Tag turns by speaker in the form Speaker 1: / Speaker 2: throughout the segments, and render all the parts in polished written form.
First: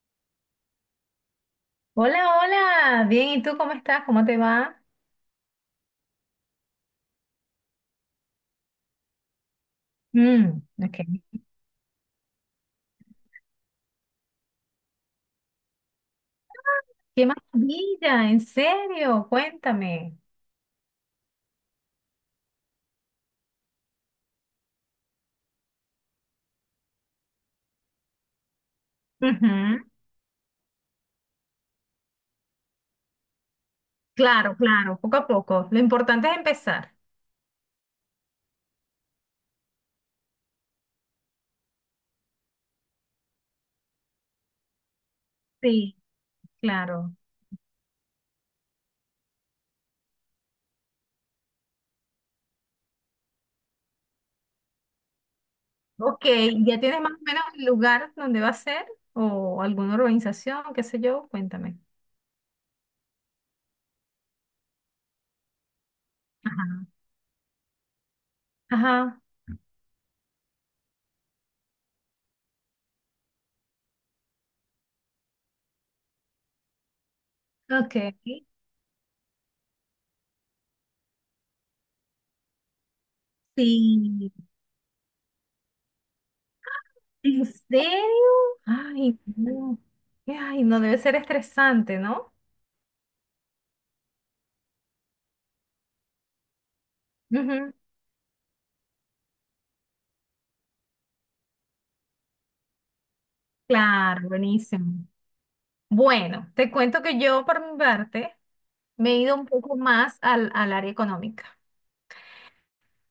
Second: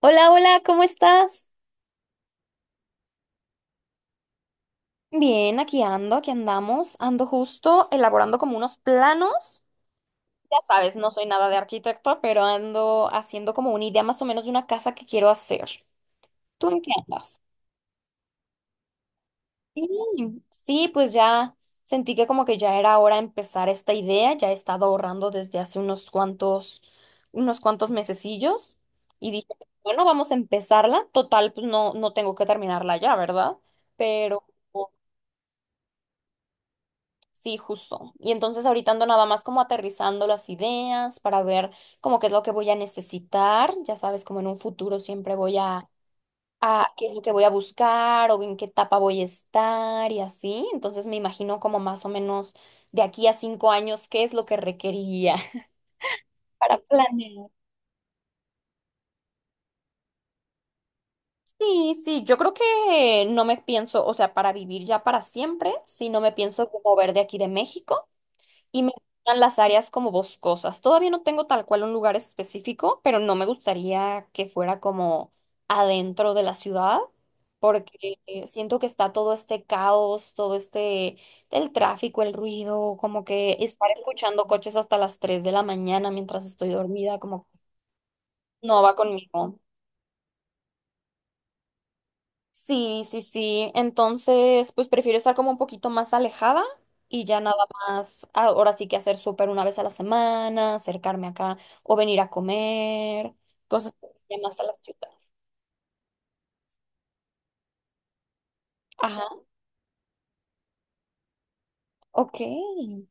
Speaker 1: Hola, hola, ¿cómo estás?
Speaker 2: Hola, hola, bien, ¿y tú cómo estás? ¿Cómo te va?
Speaker 1: Bien, aquí ando, aquí andamos, ando justo elaborando como unos planos. Ya
Speaker 2: Mm,
Speaker 1: sabes, no
Speaker 2: ok.
Speaker 1: soy nada de arquitecto, pero ando haciendo como una idea más o menos de una casa que quiero hacer. ¿Tú en qué
Speaker 2: Qué
Speaker 1: andas?
Speaker 2: maravilla, en serio, cuéntame.
Speaker 1: Sí, sí, pues ya sentí que como que ya era hora de empezar esta idea, ya he estado ahorrando desde hace unos cuantos, mesecillos y dije,
Speaker 2: Ujú.
Speaker 1: bueno, vamos a empezarla. Total, pues no, no tengo que terminarla ya, ¿verdad? Pero...
Speaker 2: Claro, claro, poco a poco. Lo importante es empezar.
Speaker 1: Sí, justo. Y entonces ahorita ando nada más como aterrizando las ideas para ver como qué es lo que voy a necesitar. Ya sabes, como en un futuro siempre voy a,
Speaker 2: Sí,
Speaker 1: a qué es
Speaker 2: claro.
Speaker 1: lo que voy a buscar o en qué etapa voy a estar y así. Entonces me imagino como más o menos de aquí a 5 años qué es lo que requeriría
Speaker 2: Ok,
Speaker 1: para
Speaker 2: ¿ya tienes más o menos
Speaker 1: planear.
Speaker 2: el lugar donde va a ser? ¿O alguna organización, qué sé yo? Cuéntame.
Speaker 1: Sí, sí, yo creo que no me pienso, o sea, para vivir ya para siempre, sí, no me
Speaker 2: Ajá.
Speaker 1: pienso mover de aquí de México. Y me
Speaker 2: Ajá,
Speaker 1: gustan las áreas como boscosas. Todavía no tengo tal cual un lugar específico, pero no me gustaría que fuera como adentro de la ciudad,
Speaker 2: ok.
Speaker 1: porque siento que está todo este caos, todo este, el tráfico, el ruido, como que estar
Speaker 2: Sí.
Speaker 1: escuchando coches hasta las 3 de la mañana mientras estoy dormida, como
Speaker 2: ¿En
Speaker 1: que
Speaker 2: serio?
Speaker 1: no va
Speaker 2: Ay,
Speaker 1: conmigo.
Speaker 2: no. Ay, no debe ser estresante, ¿no?
Speaker 1: Sí, sí, sí. Entonces, pues prefiero estar como un poquito más alejada y ya nada
Speaker 2: Ujú.
Speaker 1: más, ahora sí que hacer súper una vez a la semana, acercarme acá o venir a comer, cosas que
Speaker 2: Claro,
Speaker 1: vayan más a la
Speaker 2: buenísimo.
Speaker 1: ciudad.
Speaker 2: Bueno, te cuento que yo, por mi parte, me he
Speaker 1: Ajá,
Speaker 2: ido un poco más al área económica.
Speaker 1: ok,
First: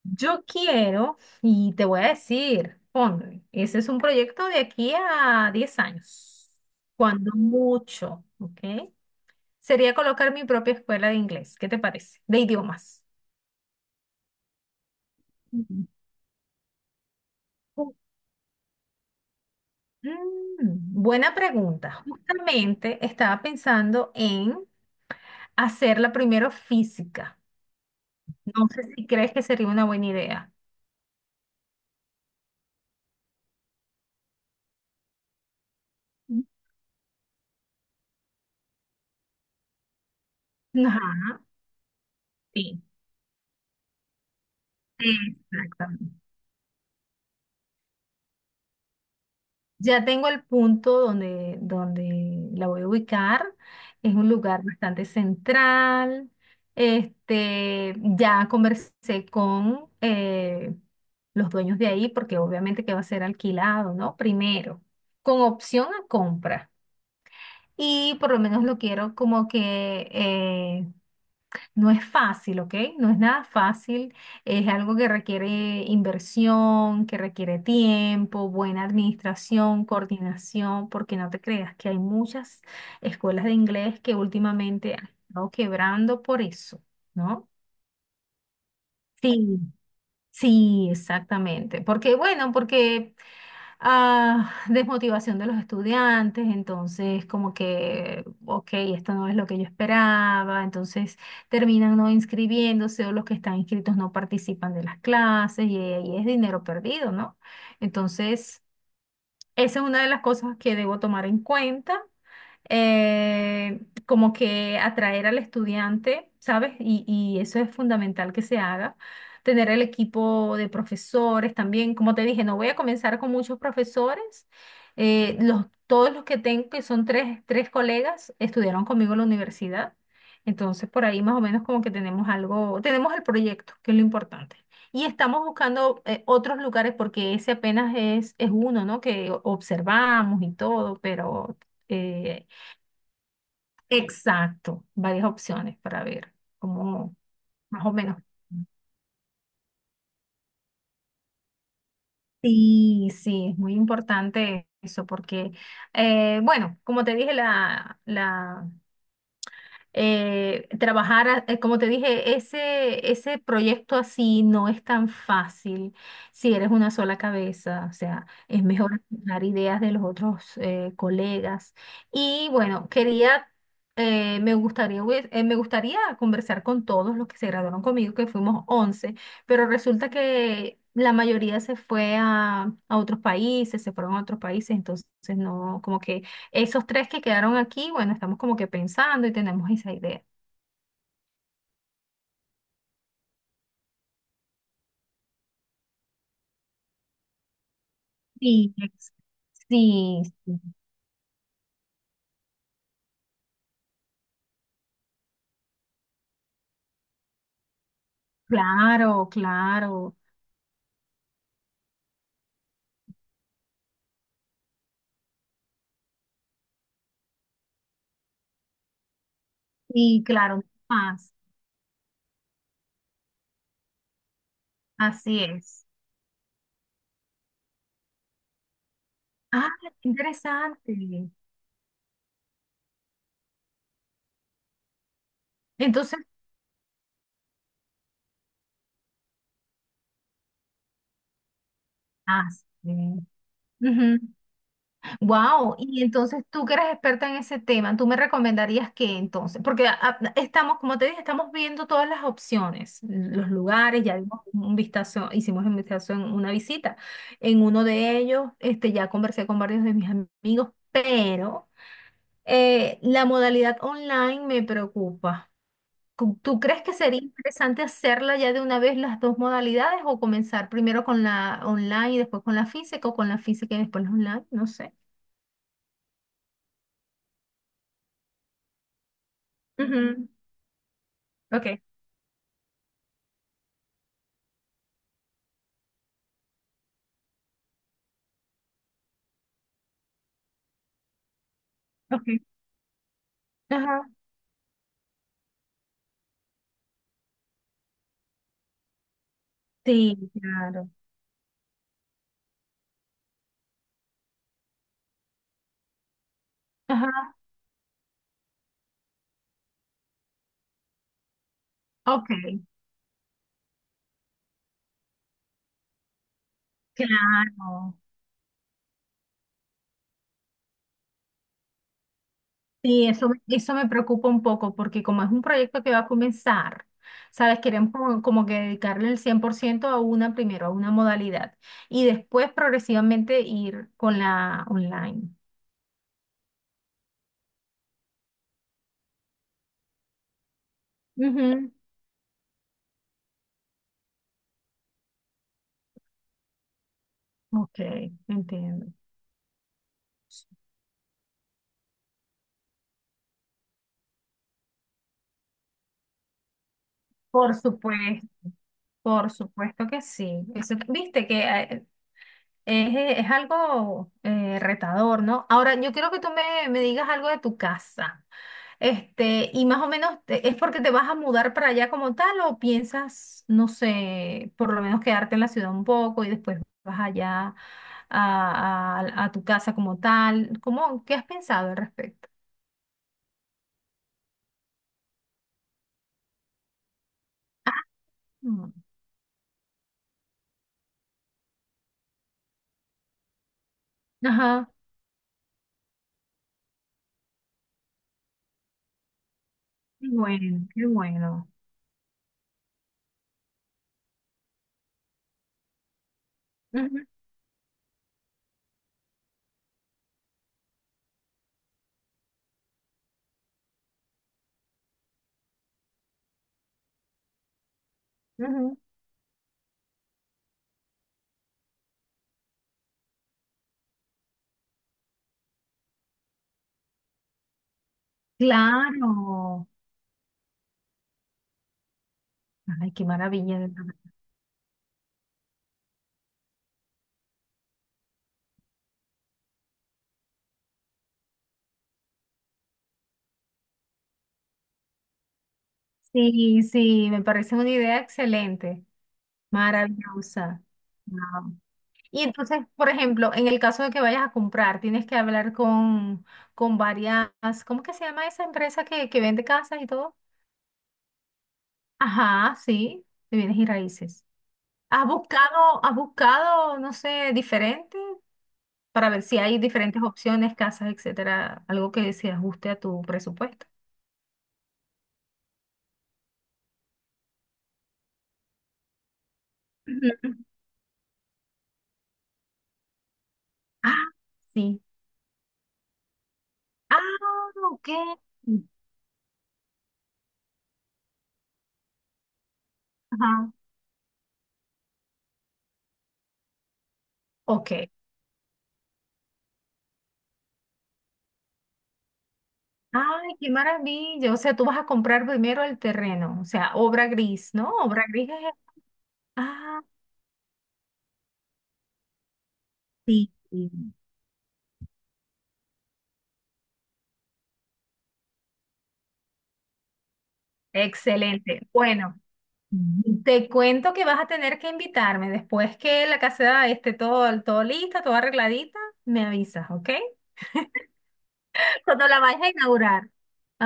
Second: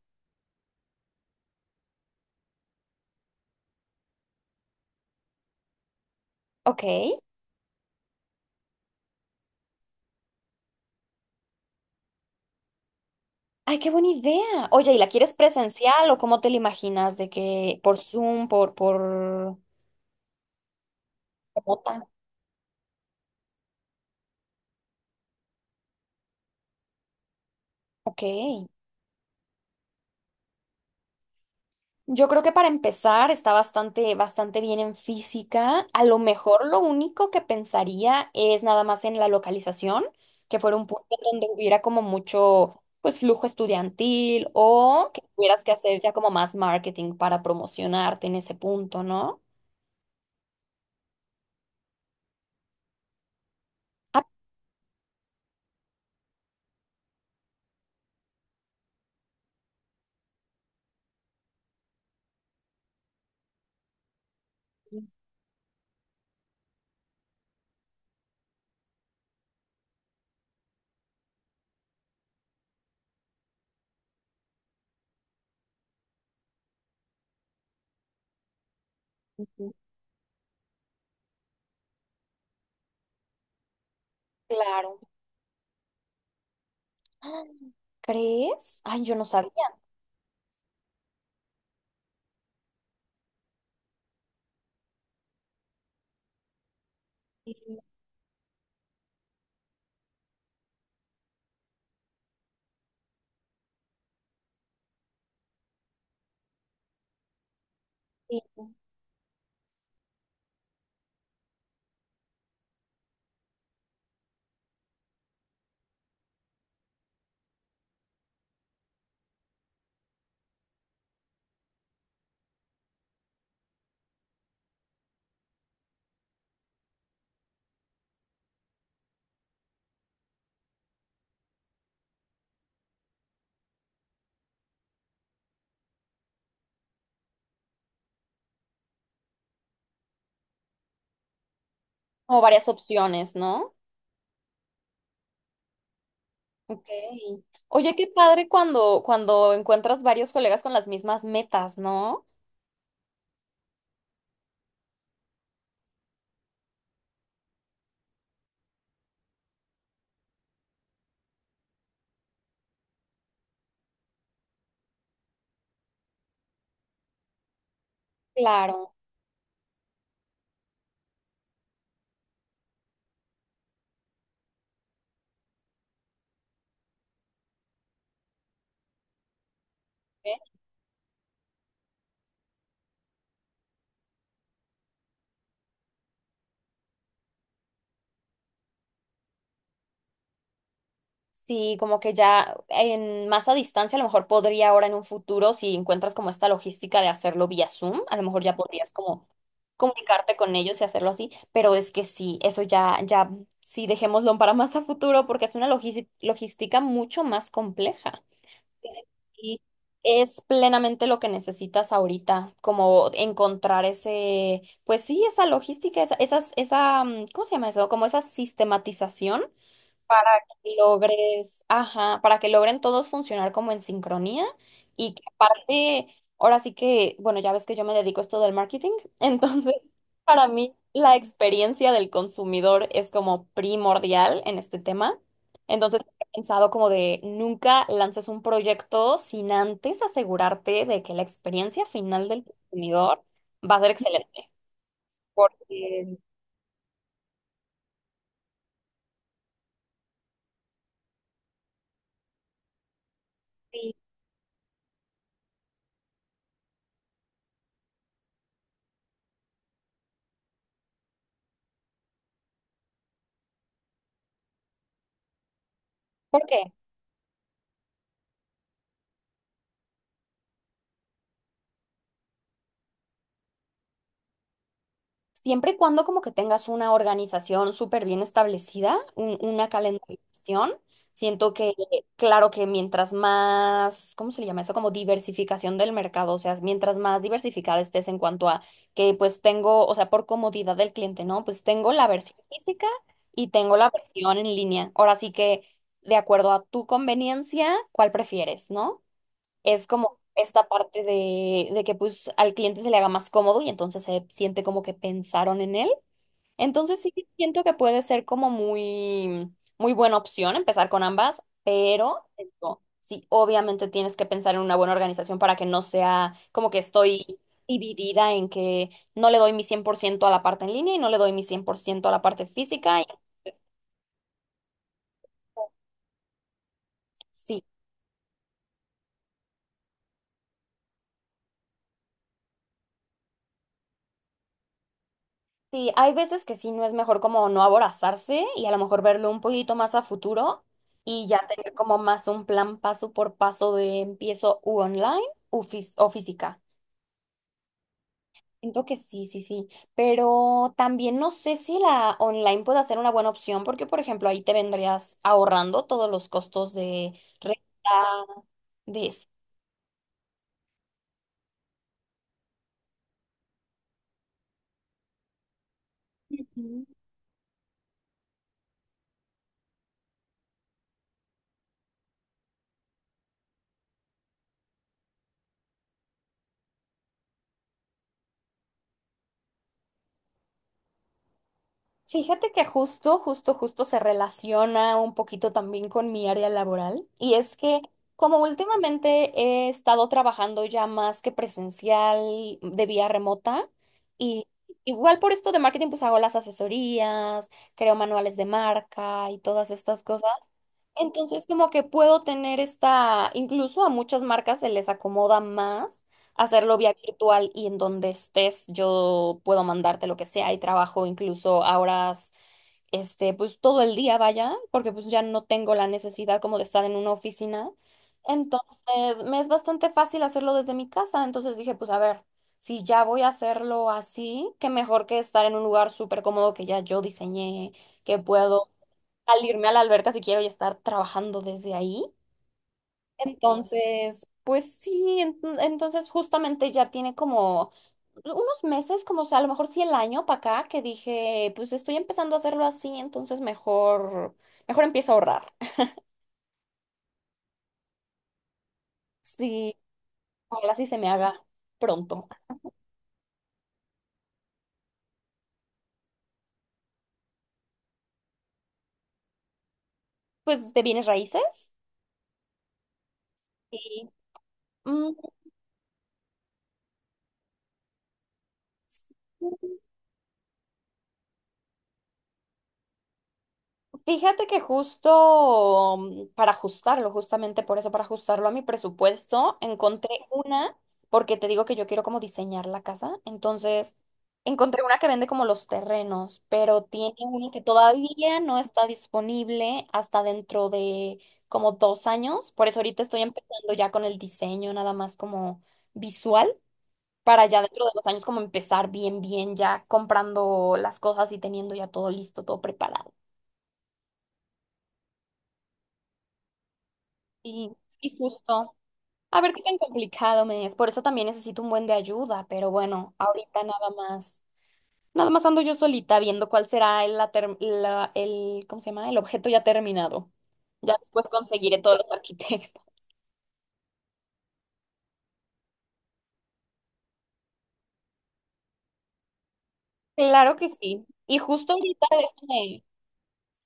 Speaker 2: Yo quiero, y te voy a decir, ponle, ese es un proyecto de aquí a 10 años,
Speaker 1: ok.
Speaker 2: cuando mucho, ¿ok? Sería colocar mi propia escuela de inglés. ¿Qué te parece? De idiomas.
Speaker 1: Ay, qué buena idea. Oye, ¿y la quieres
Speaker 2: Ujú.
Speaker 1: presencial o cómo te la imaginas? De que
Speaker 2: Ju-
Speaker 1: por Zoom, por
Speaker 2: Mm, buena pregunta.
Speaker 1: remota.
Speaker 2: Justamente estaba pensando en hacerla primero física.
Speaker 1: Ok.
Speaker 2: No sé si crees que sería una buena idea.
Speaker 1: Yo creo que para empezar está bastante, bastante bien en física. A lo mejor lo único que pensaría es nada más en la localización, que fuera un punto
Speaker 2: Ajá,
Speaker 1: donde hubiera como mucho,
Speaker 2: sí,
Speaker 1: pues, lujo estudiantil o que tuvieras que hacer ya
Speaker 2: exactamente.
Speaker 1: como más marketing para promocionarte en ese punto, ¿no?
Speaker 2: Ya tengo el punto donde la voy a ubicar. Es
Speaker 1: Ah,
Speaker 2: un lugar bastante central. Este, ya conversé con los dueños de ahí, porque obviamente que va a ser alquilado, ¿no? Primero,
Speaker 1: sí,
Speaker 2: con opción a compra. Y por lo menos lo quiero como que No es fácil, ¿ok? No es nada fácil. Es algo que requiere inversión, que requiere tiempo, buena
Speaker 1: sí, sí.
Speaker 2: administración, coordinación, porque no te creas que hay muchas escuelas de inglés que últimamente
Speaker 1: Claro.
Speaker 2: han estado quebrando por eso,
Speaker 1: Ah,
Speaker 2: ¿no?
Speaker 1: ¿crees? Ay, yo no sabía.
Speaker 2: Sí, sí, exactamente. Porque, bueno, porque desmotivación de los estudiantes, entonces como
Speaker 1: Sí,
Speaker 2: que, ok, esto no es lo que yo esperaba, entonces terminan no inscribiéndose o los que están inscritos no participan de las clases y ahí es dinero perdido, ¿no?
Speaker 1: sí,
Speaker 2: Entonces...
Speaker 1: sí.
Speaker 2: Esa es una de las cosas que debo tomar en cuenta, eh, como que atraer al estudiante, ¿sabes? Y eso es fundamental que se haga. Tener el equipo de profesores también. Como te dije, no voy a comenzar con muchos profesores. Los, todos los que tengo, que son tres colegas, estudiaron conmigo en la universidad. Entonces, por ahí más o menos como que tenemos algo, tenemos el proyecto, que es lo importante. Y estamos buscando otros lugares porque ese apenas es uno, ¿no? Que observamos y todo, pero
Speaker 1: Como
Speaker 2: eh,
Speaker 1: varias opciones, ¿no?
Speaker 2: exacto, varias opciones para ver
Speaker 1: Ok.
Speaker 2: cómo más o
Speaker 1: Oye, qué
Speaker 2: menos.
Speaker 1: padre cuando encuentras varios colegas con las mismas metas, ¿no?
Speaker 2: Sí, sí, es muy importante eso porque, bueno, como te dije, como te dije, ese proyecto así no es tan fácil si eres una sola cabeza, o sea, es
Speaker 1: Claro.
Speaker 2: mejor dar ideas de los otros colegas. Y bueno, quería, me gustaría, me gustaría conversar con todos los que se graduaron conmigo, que fuimos 11 pero resulta
Speaker 1: ¿Eh?
Speaker 2: que la mayoría se fue a otros países, se fueron a otros países, entonces no, como que esos tres que quedaron aquí, bueno, estamos como que pensando y tenemos esa idea.
Speaker 1: Sí, como que ya en más a distancia, a lo mejor podría ahora en un futuro, si encuentras como esta logística de hacerlo vía Zoom, a lo mejor ya
Speaker 2: Sí,
Speaker 1: podrías como
Speaker 2: sí,
Speaker 1: comunicarte con
Speaker 2: sí.
Speaker 1: ellos y hacerlo así, pero es que sí, eso ya, ya, sí, dejémoslo para más a futuro porque es una logística mucho más compleja.
Speaker 2: Claro,
Speaker 1: Y
Speaker 2: claro.
Speaker 1: es plenamente lo que necesitas ahorita, como encontrar ese, pues sí, esa logística, esa, esas, esa, mm, ¿cómo se llama eso? Como esa sistematización
Speaker 2: Sí,
Speaker 1: para
Speaker 2: claro, no
Speaker 1: que
Speaker 2: más.
Speaker 1: logres, ajá, para que logren todos funcionar como en sincronía y que
Speaker 2: Así es.
Speaker 1: aparte, ahora sí que, bueno, ya ves que yo me dedico a esto del marketing,
Speaker 2: Ah,
Speaker 1: entonces
Speaker 2: qué
Speaker 1: para mí la
Speaker 2: interesante.
Speaker 1: experiencia del consumidor es como primordial en este tema. Entonces
Speaker 2: Entonces,
Speaker 1: he pensado como de nunca lances un proyecto sin antes asegurarte de que la experiencia final del
Speaker 2: ah, sí.
Speaker 1: consumidor va a ser
Speaker 2: Ujú.
Speaker 1: excelente.
Speaker 2: Wow, y
Speaker 1: Porque,
Speaker 2: entonces tú que eres experta en ese tema, ¿tú me recomendarías qué entonces? Porque estamos, como te dije, estamos viendo todas las opciones, los
Speaker 1: sí.
Speaker 2: lugares, ya dimos un vistazo, hicimos un vistazo en una visita. En uno de ellos, este, ya conversé con varios de mis amigos, pero la modalidad online me preocupa. ¿Tú
Speaker 1: ¿Por
Speaker 2: tú
Speaker 1: qué?
Speaker 2: crees que sería interesante hacerla ya de una vez las dos modalidades o comenzar primero con la online y después con la física o con la física y después la online? No sé.
Speaker 1: Siempre y cuando como que tengas una organización súper bien establecida, una
Speaker 2: Ujú.
Speaker 1: calendarización, siento que,
Speaker 2: Ok,
Speaker 1: claro que mientras más, ¿cómo se le llama eso? Como diversificación del mercado, o sea, mientras más diversificada estés en cuanto a que pues tengo, o sea, por comodidad del cliente, ¿no? Pues tengo la versión
Speaker 2: ok.
Speaker 1: física y tengo la
Speaker 2: Ajá.
Speaker 1: versión en línea. Ahora sí que, de acuerdo a tu conveniencia, ¿cuál prefieres, no? Es como
Speaker 2: Sí,
Speaker 1: esta
Speaker 2: claro.
Speaker 1: parte de que pues al cliente se le haga más cómodo y entonces se siente como que pensaron en él. Entonces
Speaker 2: Ajá.
Speaker 1: sí siento que puede ser como muy, muy buena opción empezar con ambas, pero
Speaker 2: Ok,
Speaker 1: te digo, sí, obviamente tienes que pensar en una buena organización para que no sea como que estoy
Speaker 2: claro.
Speaker 1: dividida en que no le doy mi 100% a la parte en línea y no le doy mi 100% a la parte física.
Speaker 2: Sí,
Speaker 1: Entonces,
Speaker 2: eso me preocupa un poco porque como es un proyecto que va a comenzar, ¿sabes?
Speaker 1: sí,
Speaker 2: Queremos como que dedicarle el 100% a una primero, a una modalidad, y después progresivamente ir con la online.
Speaker 1: sí, hay veces que sí no es mejor como no aborazarse y a lo mejor verlo un poquito más a futuro y ya
Speaker 2: Ujú.
Speaker 1: tener como más un plan paso por paso de empiezo u online o física.
Speaker 2: Ok,
Speaker 1: Siento
Speaker 2: entiendo.
Speaker 1: que sí, sí, sí, pero también no sé si la online puede ser una buena opción porque, por ejemplo, ahí te vendrías ahorrando todos los costos de
Speaker 2: Por
Speaker 1: renta,
Speaker 2: supuesto,
Speaker 1: de...
Speaker 2: por supuesto que sí. Viste que es algo retador, ¿no? Ahora, yo quiero que tú me
Speaker 1: Ujú.
Speaker 2: digas algo de tu casa. Este, y más o menos, ¿es porque te vas a mudar para allá como tal o piensas, no sé, por lo menos quedarte en la ciudad un poco y después vas allá a, a tu casa como tal? ¿Cómo, qué has pensado al respecto?
Speaker 1: Fíjate que justo, justo, justo se relaciona un poquito también con mi área laboral y es que como
Speaker 2: Mm.
Speaker 1: últimamente he estado trabajando ya más que presencial de vía remota y
Speaker 2: Ajá.
Speaker 1: igual por esto de marketing pues hago las asesorías, creo manuales de marca y todas estas
Speaker 2: Qué
Speaker 1: cosas.
Speaker 2: bueno, qué
Speaker 1: Entonces,
Speaker 2: bueno.
Speaker 1: como que puedo tener esta, incluso a muchas marcas se les acomoda más hacerlo vía
Speaker 2: Ujú,
Speaker 1: virtual y en donde estés yo puedo mandarte lo que sea y trabajo incluso a horas, este, pues todo el día vaya, porque pues ya no tengo la necesidad como de estar en una oficina.
Speaker 2: ujú.
Speaker 1: Entonces, me es bastante fácil hacerlo desde mi casa. Entonces dije, pues a ver, si ya voy a hacerlo así, qué mejor que estar en un lugar súper cómodo que ya yo diseñé que puedo al irme
Speaker 2: Claro.
Speaker 1: a la alberca si quiero y estar trabajando desde ahí.
Speaker 2: Ay, qué maravilla.
Speaker 1: Entonces, pues sí, entonces justamente ya tiene como unos meses, como o sea, a lo mejor sí el año para acá, que dije, pues estoy empezando a hacerlo así, entonces mejor, mejor empiezo a ahorrar.
Speaker 2: Sí, sí, me parece una idea excelente,
Speaker 1: Sí,
Speaker 2: maravillosa.
Speaker 1: ojalá sí se me haga
Speaker 2: Wow. Y
Speaker 1: pronto.
Speaker 2: entonces, por ejemplo, en el caso de que vayas a comprar, tienes que hablar con varias, ¿cómo que se llama esa empresa que vende casas y todo?
Speaker 1: Pues de bienes raíces.
Speaker 2: Ajá, sí, de bienes y
Speaker 1: Sí.
Speaker 2: raíces. ¿Has
Speaker 1: Mm,
Speaker 2: buscado, has buscado, no sé, diferente para ver si hay diferentes opciones, casas, etcétera, algo que se ajuste a tu presupuesto?
Speaker 1: Fíjate que justo para ajustarlo, justamente por eso, para ajustarlo a mi presupuesto, encontré
Speaker 2: Ujú.
Speaker 1: una, porque te digo que yo quiero como diseñar la casa, entonces
Speaker 2: Ah, sí.
Speaker 1: encontré una que vende como los terrenos, pero tiene una
Speaker 2: Ah,
Speaker 1: que
Speaker 2: ok.
Speaker 1: todavía no está disponible hasta dentro de como 2 años, por eso ahorita estoy
Speaker 2: Ajá.
Speaker 1: empezando ya con el diseño, nada más como visual, para ya dentro
Speaker 2: Ok.
Speaker 1: de 2 años como empezar bien, bien, ya comprando las cosas y teniendo ya todo listo, todo preparado.
Speaker 2: Ay, qué maravilla. O sea, tú vas a comprar primero el terreno, o sea, obra gris, ¿no?
Speaker 1: Y,
Speaker 2: Obra
Speaker 1: y
Speaker 2: gris es...
Speaker 1: justo, a ver qué tan
Speaker 2: Ah,
Speaker 1: complicado me es. Por eso también necesito un buen de ayuda, pero bueno,
Speaker 2: sí.
Speaker 1: ahorita
Speaker 2: Sí.
Speaker 1: nada más, nada más ando yo solita viendo cuál será el, la ter- la- el, ¿cómo se llama? El objeto ya terminado. Ya después
Speaker 2: Excelente.
Speaker 1: conseguiré todos los
Speaker 2: Bueno,
Speaker 1: arquitectos.
Speaker 2: te cuento que vas a tener que invitarme después que la caseta esté todo lista, toda arregladita, me avisas, ¿ok?
Speaker 1: Claro que sí. Y justo ahorita
Speaker 2: Cuando la vayas a
Speaker 1: déjame.
Speaker 2: inaugurar.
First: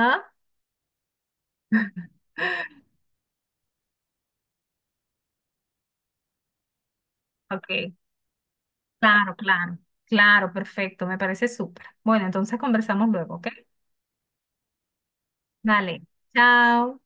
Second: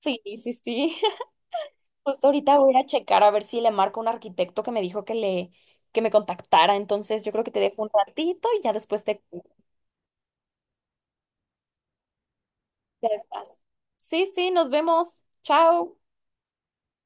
Speaker 1: Sí, sí, sí. Justo ahorita voy a ir a checar a ver si le marco a un arquitecto que me dijo que me contactara. Entonces yo creo que te dejo un
Speaker 2: Ok.
Speaker 1: ratito y ya después te
Speaker 2: Claro, claro. Claro, perfecto. Me parece súper. Bueno, entonces
Speaker 1: ya
Speaker 2: conversamos luego, ¿ok?
Speaker 1: estás. Sí, sí, nos vemos. Chao.
Speaker 2: Dale. Chao.